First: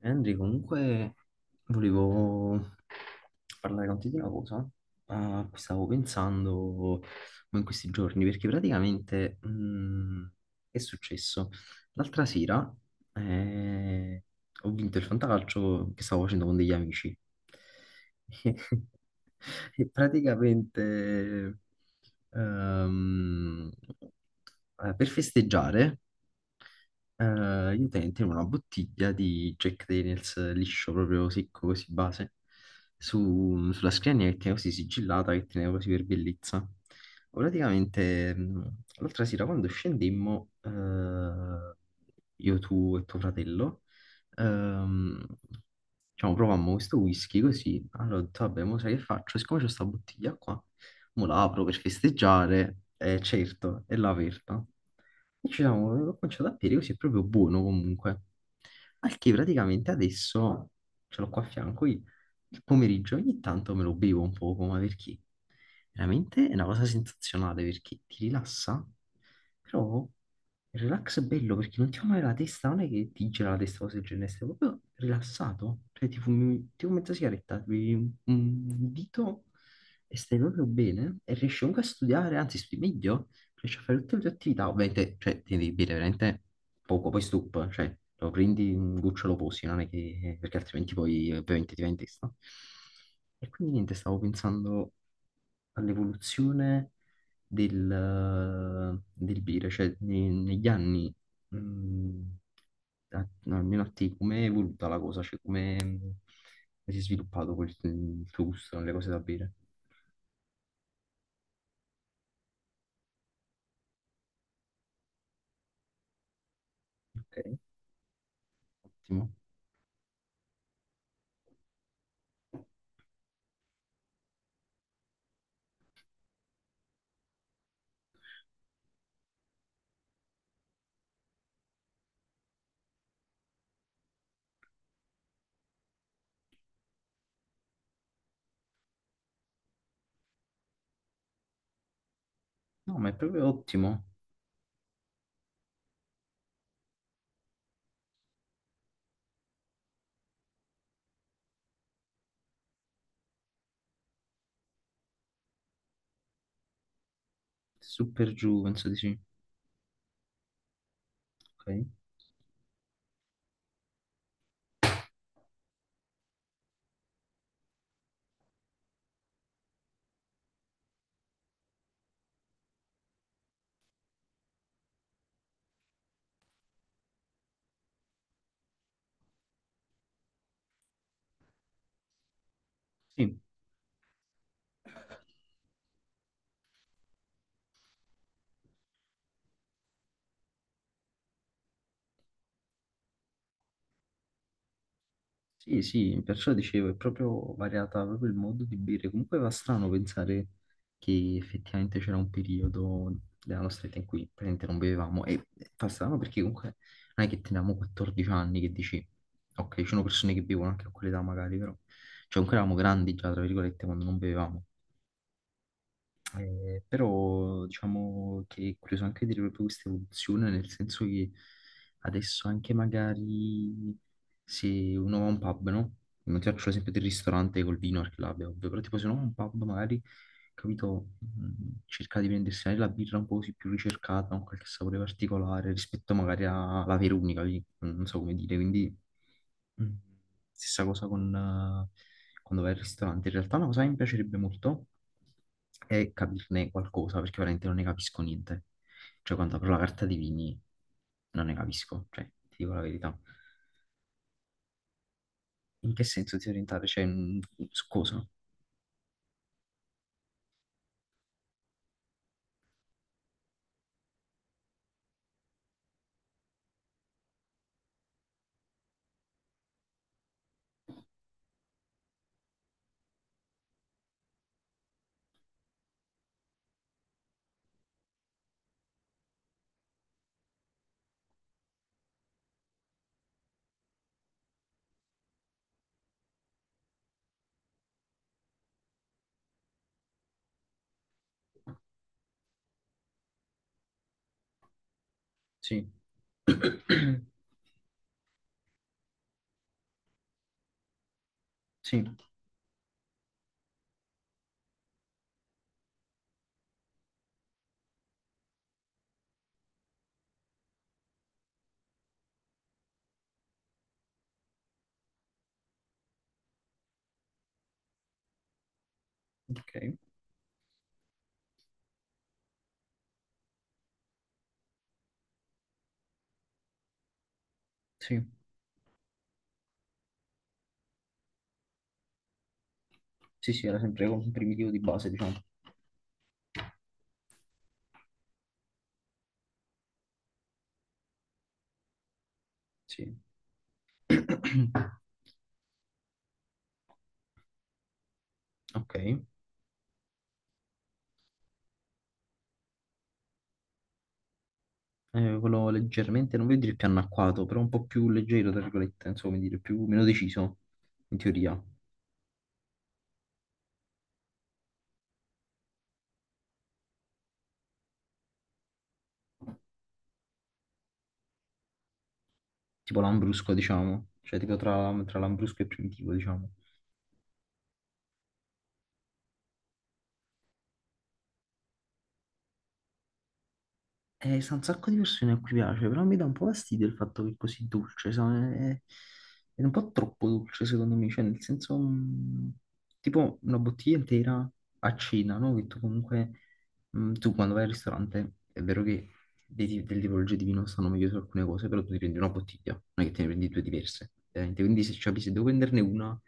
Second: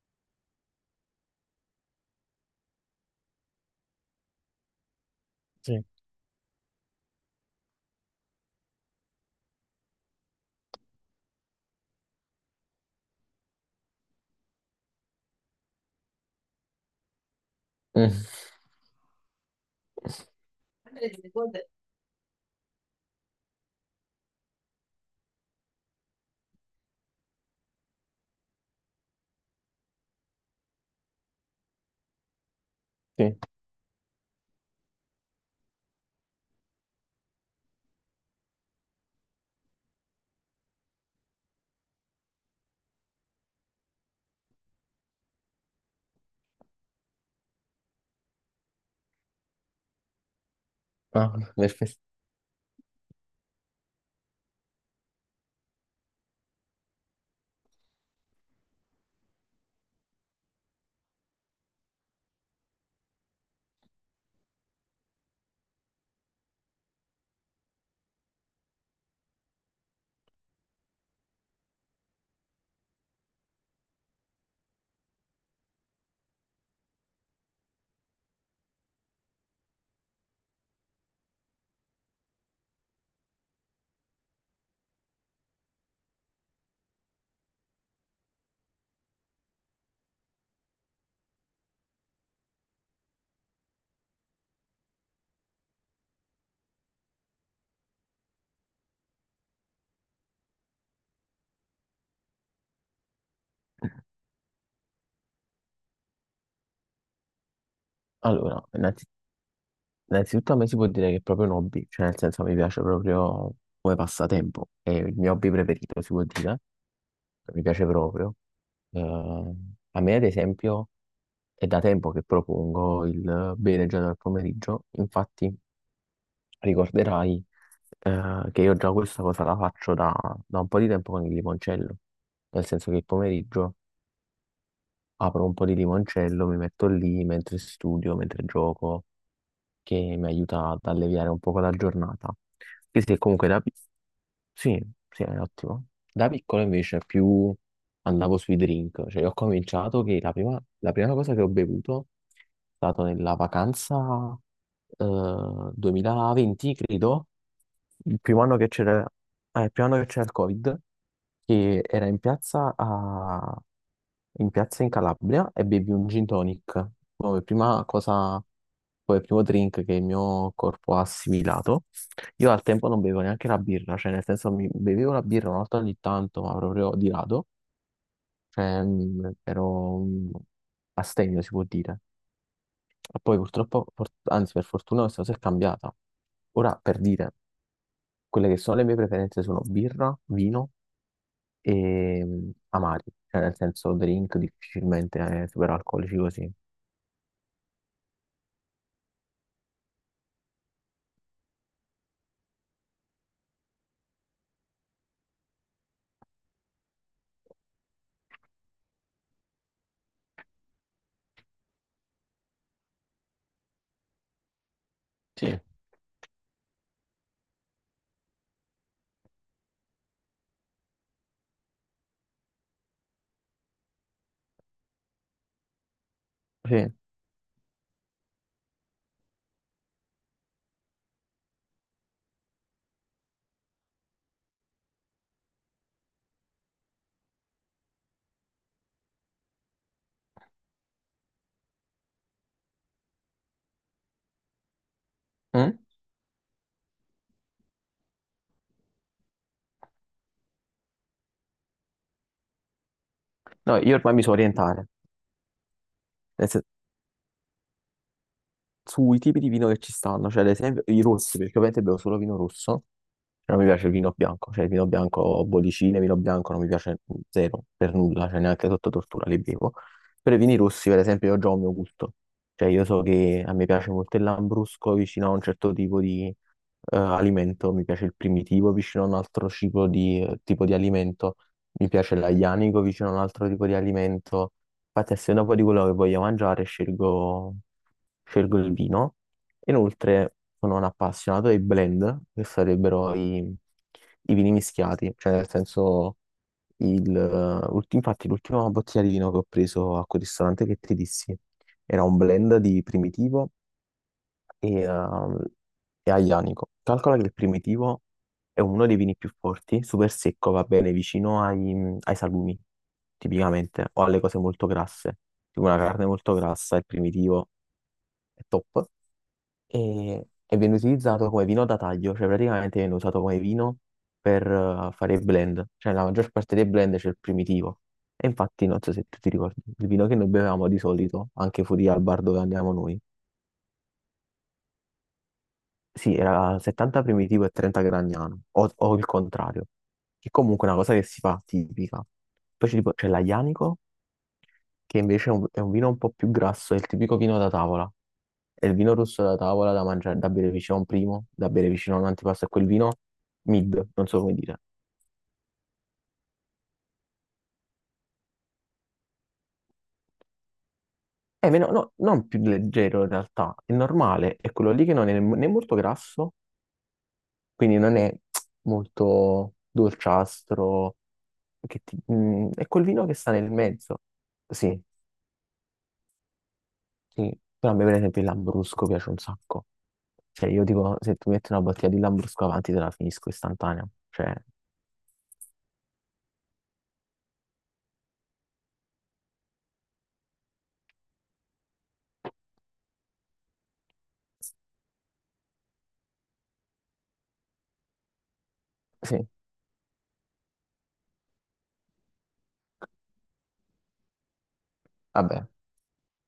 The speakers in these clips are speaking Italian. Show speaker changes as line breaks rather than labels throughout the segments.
Henry, comunque volevo parlare con te di una cosa a cui
Sì.
stavo pensando in questi giorni, perché praticamente è successo. L'altra sera eh, ho vinto il fantacalcio che stavo facendo con degli amici.
Mm,
E praticamente ehm, per festeggiare. Io tengo una bottiglia di Jack Daniels liscio, proprio secco, così base,
sì,
sulla scrivania che tenevo così sigillata, che tenevo così per bellezza. Praticamente, l'altra sera quando scendemmo, io, tu e tuo fratello, ehm, diciamo, provammo questo whisky così, allora ho detto, vabbè, mo sai che faccio? Siccome c'è questa bottiglia qua, mo
ah,
la apro per
perfetto.
festeggiare, certo, è l'ho aperta. E ci siamo, ho cominciato a bere così, è proprio buono comunque. Al che praticamente adesso ce l'ho qua a fianco, io il pomeriggio ogni tanto me lo bevo un poco, ma perché? Veramente è una cosa sensazionale perché ti rilassa, però il relax è bello perché non ti fa male la testa, non è che ti gira la testa o cose del genere, stai proprio rilassato, cioè ti fumi mezza sigaretta, ti bevi un dito e stai proprio bene e riesci comunque a studiare, anzi studi meglio, riesci a fare tutte le tue attività, ovviamente, cioè, ti devi bere veramente poco, poi cioè, lo prendi un goccio, lo posi, non è che, perché altrimenti poi ovviamente ti va in testa. E quindi niente, stavo pensando all'evoluzione del bere, cioè, negli anni, mh, no, almeno a te, come è evoluta la cosa, cioè, come si è sviluppato il tuo
Allora,
gusto nelle cose da bere?
innanzitutto a me si può dire che è proprio un hobby, cioè nel senso mi piace proprio come passatempo, è il mio hobby preferito, si può dire,
Ok.
mi piace proprio. Eh,
Ottimo.
A me ad esempio è da tempo che propongo il bere già dal pomeriggio, infatti ricorderai, che io già questa cosa la faccio da un po' di tempo con il limoncello, nel senso che il pomeriggio apro un po' di limoncello, mi metto lì mentre studio, mentre gioco, che mi aiuta ad alleviare un poco la giornata.
No,
Anche
ma è
se
proprio
comunque
ottimo.
sì, sì, è ottimo. Da piccolo invece più andavo sui drink, cioè ho cominciato che la prima cosa che ho bevuto è stato nella vacanza 2020, credo, il
Super
primo anno
giù,
che
penso di
c'era.
sì.
Ah, il piano che c'era il Covid, che
Ok.
era in piazza, a... in piazza in Calabria, e bevi un gin tonic come prima cosa, come primo drink che il mio corpo ha assimilato. Io al tempo non bevevo neanche la birra, cioè nel senso mi bevevo la birra una volta ogni tanto, ma proprio di rado, cioè ero astemio, si può dire. Ma poi
Sì,
purtroppo, anzi per fortuna, questa cosa è cambiata. Ora per dire, quelle che sono le mie preferenze sono birra, vino e amari, cioè nel senso drink difficilmente,
sì,
superalcolici
sì, perciò
così.
dicevo, è proprio variata proprio il modo di bere. Comunque va strano pensare che effettivamente c'era un periodo della nostra vita in cui praticamente non bevevamo. E fa strano perché comunque non è che teniamo 14 anni che dici, ok, ci sono persone che bevono anche a quell'età magari, però. Cioè, comunque eravamo grandi già, tra virgolette, quando non bevevamo.
Sì.
Però diciamo che è curioso anche vedere proprio questa evoluzione, nel senso che adesso anche magari se uno va a un pub, no? Non ti faccio l'esempio
Sì.
del ristorante col vino, perché l'abbia ovvio, però tipo se uno va a un pub magari, capito, cerca di prendersi magari la birra un po' così più ricercata, con qualche sapore particolare rispetto magari alla Verunica, lì, non so come dire, quindi. Mm. Stessa cosa con quando vai al ristorante. In realtà una cosa che mi piacerebbe molto
Mm?
è capirne qualcosa, perché veramente non ne capisco niente. Cioè, quando apro la carta dei vini non ne capisco, cioè, ti dico la verità.
No, io ormai mi so orientare.
In che senso
nel
ti
sen-
orientare? Cioè, su cosa?
Sui tipi di vino che ci stanno, cioè ad esempio i rossi, perché ovviamente bevo solo vino rosso. Non mi piace il vino bianco, cioè il vino bianco, bollicine, vino bianco non mi piace zero, per nulla, cioè neanche sotto tortura li bevo. Per i vini rossi, per esempio, io già ho il mio gusto. Cioè io so che a me piace molto il lambrusco vicino a un certo tipo di alimento, mi piace il primitivo vicino a un altro tipo di alimento, mi piace l'aglianico vicino a un altro tipo di alimento. Infatti, a seconda poi di quello che voglio mangiare, scelgo il vino. Inoltre sono un appassionato dei blend, che sarebbero i vini mischiati, cioè nel
Sì.
senso, infatti l'ultima bottiglia di vino che ho preso a quel ristorante che ti dissi
Sì,
era un blend di Primitivo e, ehm, e Aglianico. Calcola che il Primitivo è uno dei vini più forti, super secco, va bene vicino ai salumi, tipicamente, o alle cose molto grasse, tipo una carne molto grassa, il Primitivo è top,
ok.
e viene utilizzato come vino da taglio, cioè praticamente viene usato come vino per fare il blend, cioè la maggior parte dei blend c'è il primitivo.
Sì,
E infatti non so se tu ti ricordi, il vino che noi bevevamo di solito, anche fuori al bar dove andiamo noi,
sì, sì, era sempre un primitivo di base, diciamo.
sì, era 70 primitivo e 30 gragnano, o il contrario, che comunque è una cosa che si fa tipica. Poi c'è c'è
Sì.
l'aglianico, che invece è è un vino un po' più grasso, è il tipico vino da tavola. È il
Ok.
vino rosso da tavola da mangiare, da bere vicino a un primo, da bere vicino a un antipasto, è quel vino mid, non so come dire.
Quello leggermente, non voglio dire più anacquato, però un po' più leggero, tra virgolette, insomma, come dire, più, meno deciso, in
È
teoria.
meno, no, non più leggero in realtà, è normale, è quello lì che non è né né molto grasso, quindi non è molto dolciastro, che ti- mm, è quel
Tipo
vino che sta nel
Lambrusco,
mezzo.
diciamo. Cioè, tipo
Sì.
tra Lambrusco e Primitivo, diciamo.
Sì, però a me per esempio il Lambrusco piace un sacco. Cioè io dico, se tu metti una bottiglia di Lambrusco avanti te la finisco istantanea. Cioè,
Sta un sacco di persone a cui piace, però mi dà un po' fastidio il fatto che è così dolce, sa, è un po' troppo dolce secondo me, cioè nel senso, tipo una bottiglia intera a cena, no? Che tu comunque, tu quando vai al ristorante, è vero che
sì,
delle tipologie di vino stanno meglio su alcune cose, però tu ti prendi una bottiglia, non è che te ne prendi due diverse, ovviamente. Quindi se, capisci se devo
vabbè,
prenderne una,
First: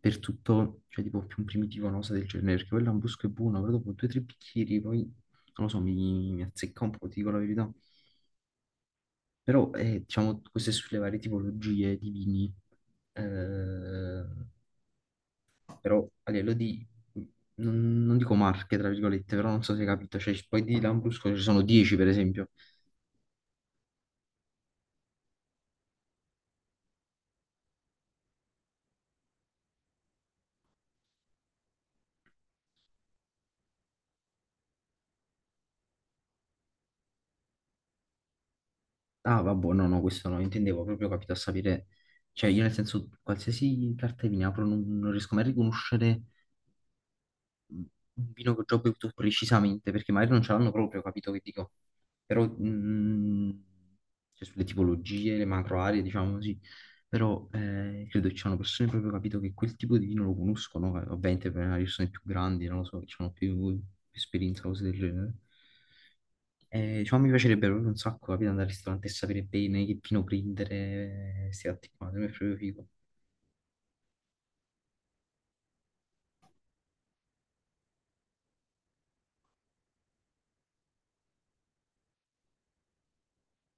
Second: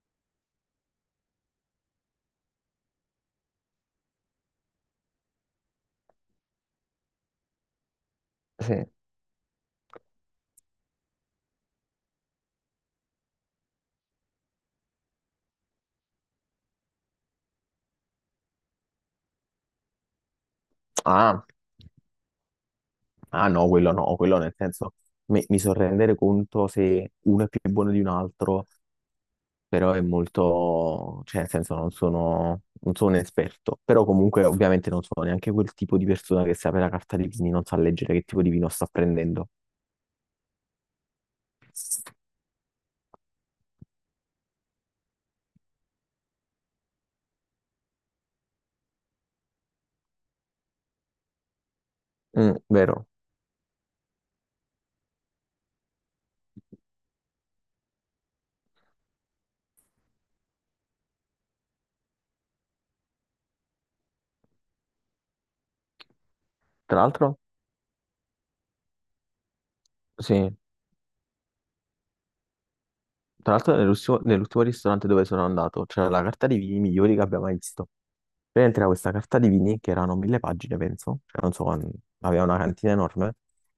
per tutto, cioè tipo più un primitivo, una cosa del genere, perché poi il lambrusco è buono, però dopo due o tre bicchieri poi, non lo so, mi azzecca un po', ti dico la verità.
sì.
Però, diciamo, queste sulle varie tipologie di vini, eh, però a livello di, non dico marche, tra virgolette, però non so se hai capito, cioè poi di lambrusco ci
Ah,
sono 10 per esempio.
ah no, quello no, quello nel senso, mi so rendere conto se uno è più buono di un altro, però è molto, cioè nel senso non sono un esperto. Però comunque ovviamente non sono neanche quel tipo di persona che se apre la carta di vini non sa leggere che tipo di vino sta
Ah,
prendendo.
vabbè, no, no, questo no, intendevo proprio capito a sapere, cioè io nel senso, qualsiasi carta di vino apro non riesco mai a riconoscere un vino che ho già bevuto precisamente, perché magari non ce l'hanno proprio, capito che dico? Però
Mm, vero.
cioè, sulle tipologie, le macro aree, diciamo così. Però credo che ci sono persone proprio capito che quel tipo di vino lo conoscono, ovviamente per le persone più grandi, non lo so, che hanno più esperienza, cose del genere. Eh,
Tra
diciamo, mi
l'altro,
piacerebbe proprio un sacco capito, andare al ristorante e sapere bene che vino
sì.
prendere, sti atti qua, per me è proprio figo.
Tra l'altro nell'ultimo ristorante dove sono andato c'era la carta dei vini migliori che abbia mai visto. Praticamente era questa carta di vini che erano mille pagine, penso, cioè non so, aveva una cantina enorme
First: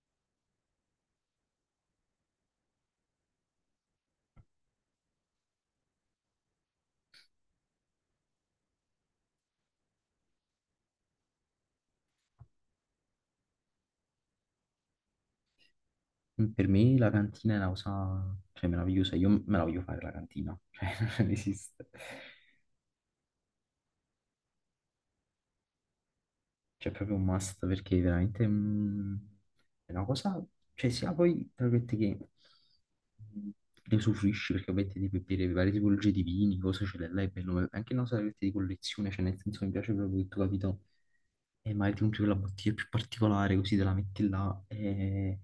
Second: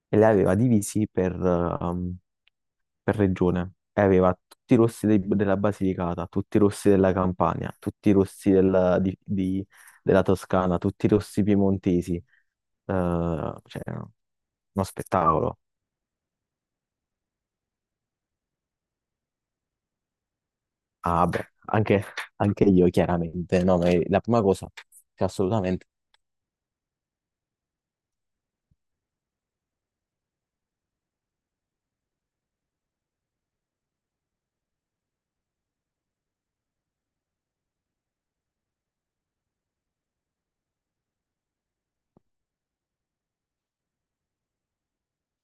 e le aveva divisi per regione. E aveva tutti i rossi della Basilicata, tutti i rossi della Campania, tutti i rossi della Toscana, tutti i rossi piemontesi. Cioè, Uno spettacolo.
Per me la cantina è una cosa, cioè, meravigliosa. Io me la voglio fare la cantina, cioè,
Ah,
non
beh,
esiste.
anche io chiaramente, no, ma è la prima cosa, cioè, assolutamente,
Cioè, è proprio un must perché veramente è una cosa, cioè, sia poi, tra virgolette, che mm, ne usufruisci perché ovviamente devi bere varie tipologie di vini, cose ce le l'hai, è bello, ma è anche una cosa, tra virgolette, di collezione, cioè, nel senso, mi piace proprio che tu, capito, e magari ti compri quella bottiglia più particolare, così te la metti là, e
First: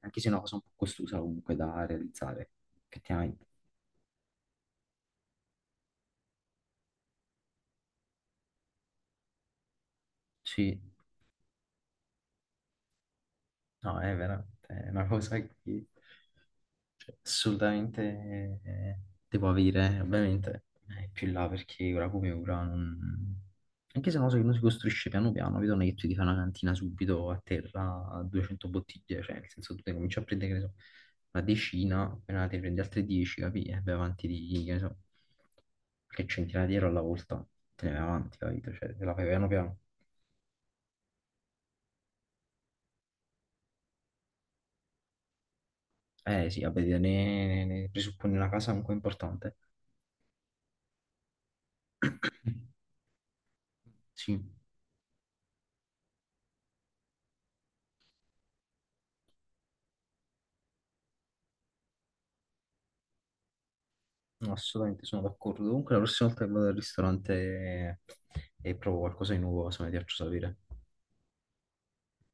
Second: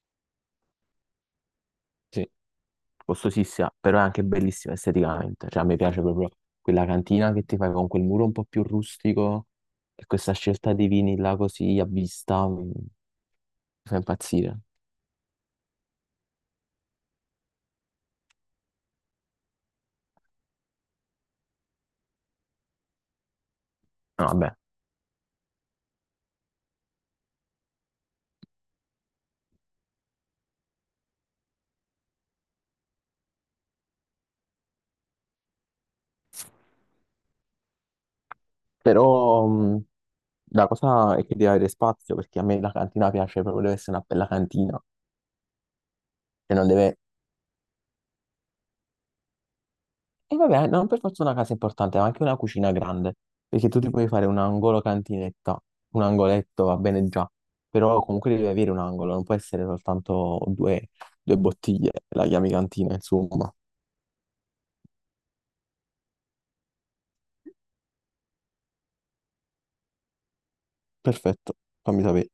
anche se è una cosa un po' costosa comunque da
sì,
realizzare, effettivamente.
costosissima, però è anche bellissima esteticamente, cioè a me piace proprio quella cantina che ti fai con quel muro un po' più rustico e questa scelta
Sì,
di vini là così a vista mi fa
no, è
impazzire.
veramente è una cosa che cioè, assolutamente devo avere, ovviamente è più in là perché ora come ora non. Anche se è
No,
una cosa che non
vabbè,
si costruisce piano piano, capito? Non è che tu ti fai una cantina subito a terra a 200 bottiglie, cioè nel senso tu te ne cominci a prendere, che ne so, una decina, appena te ne prendi altre 10, capi? E vai avanti di, che ne so, qualche centinaia di euro alla volta, te ne vai avanti, capito? Cioè te la fai piano
però
piano.
la cosa è che deve avere spazio perché a me la cantina piace proprio, deve essere una bella cantina,
Eh
e
sì,
non
vabbè,
deve
ne presuppone una casa un po' importante.
e vabbè, non per forza una casa importante, ma anche una cucina grande, perché tu ti puoi fare un
Sì,
angolo cantinetta, un angoletto va bene già, però comunque devi avere un angolo, non può essere soltanto due bottiglie, la chiami cantina, insomma.
no, assolutamente sono d'accordo. Comunque la prossima volta che vado al ristorante e provo qualcosa di nuovo, se mi piaccio sapere.
Perfetto, fammi sapere.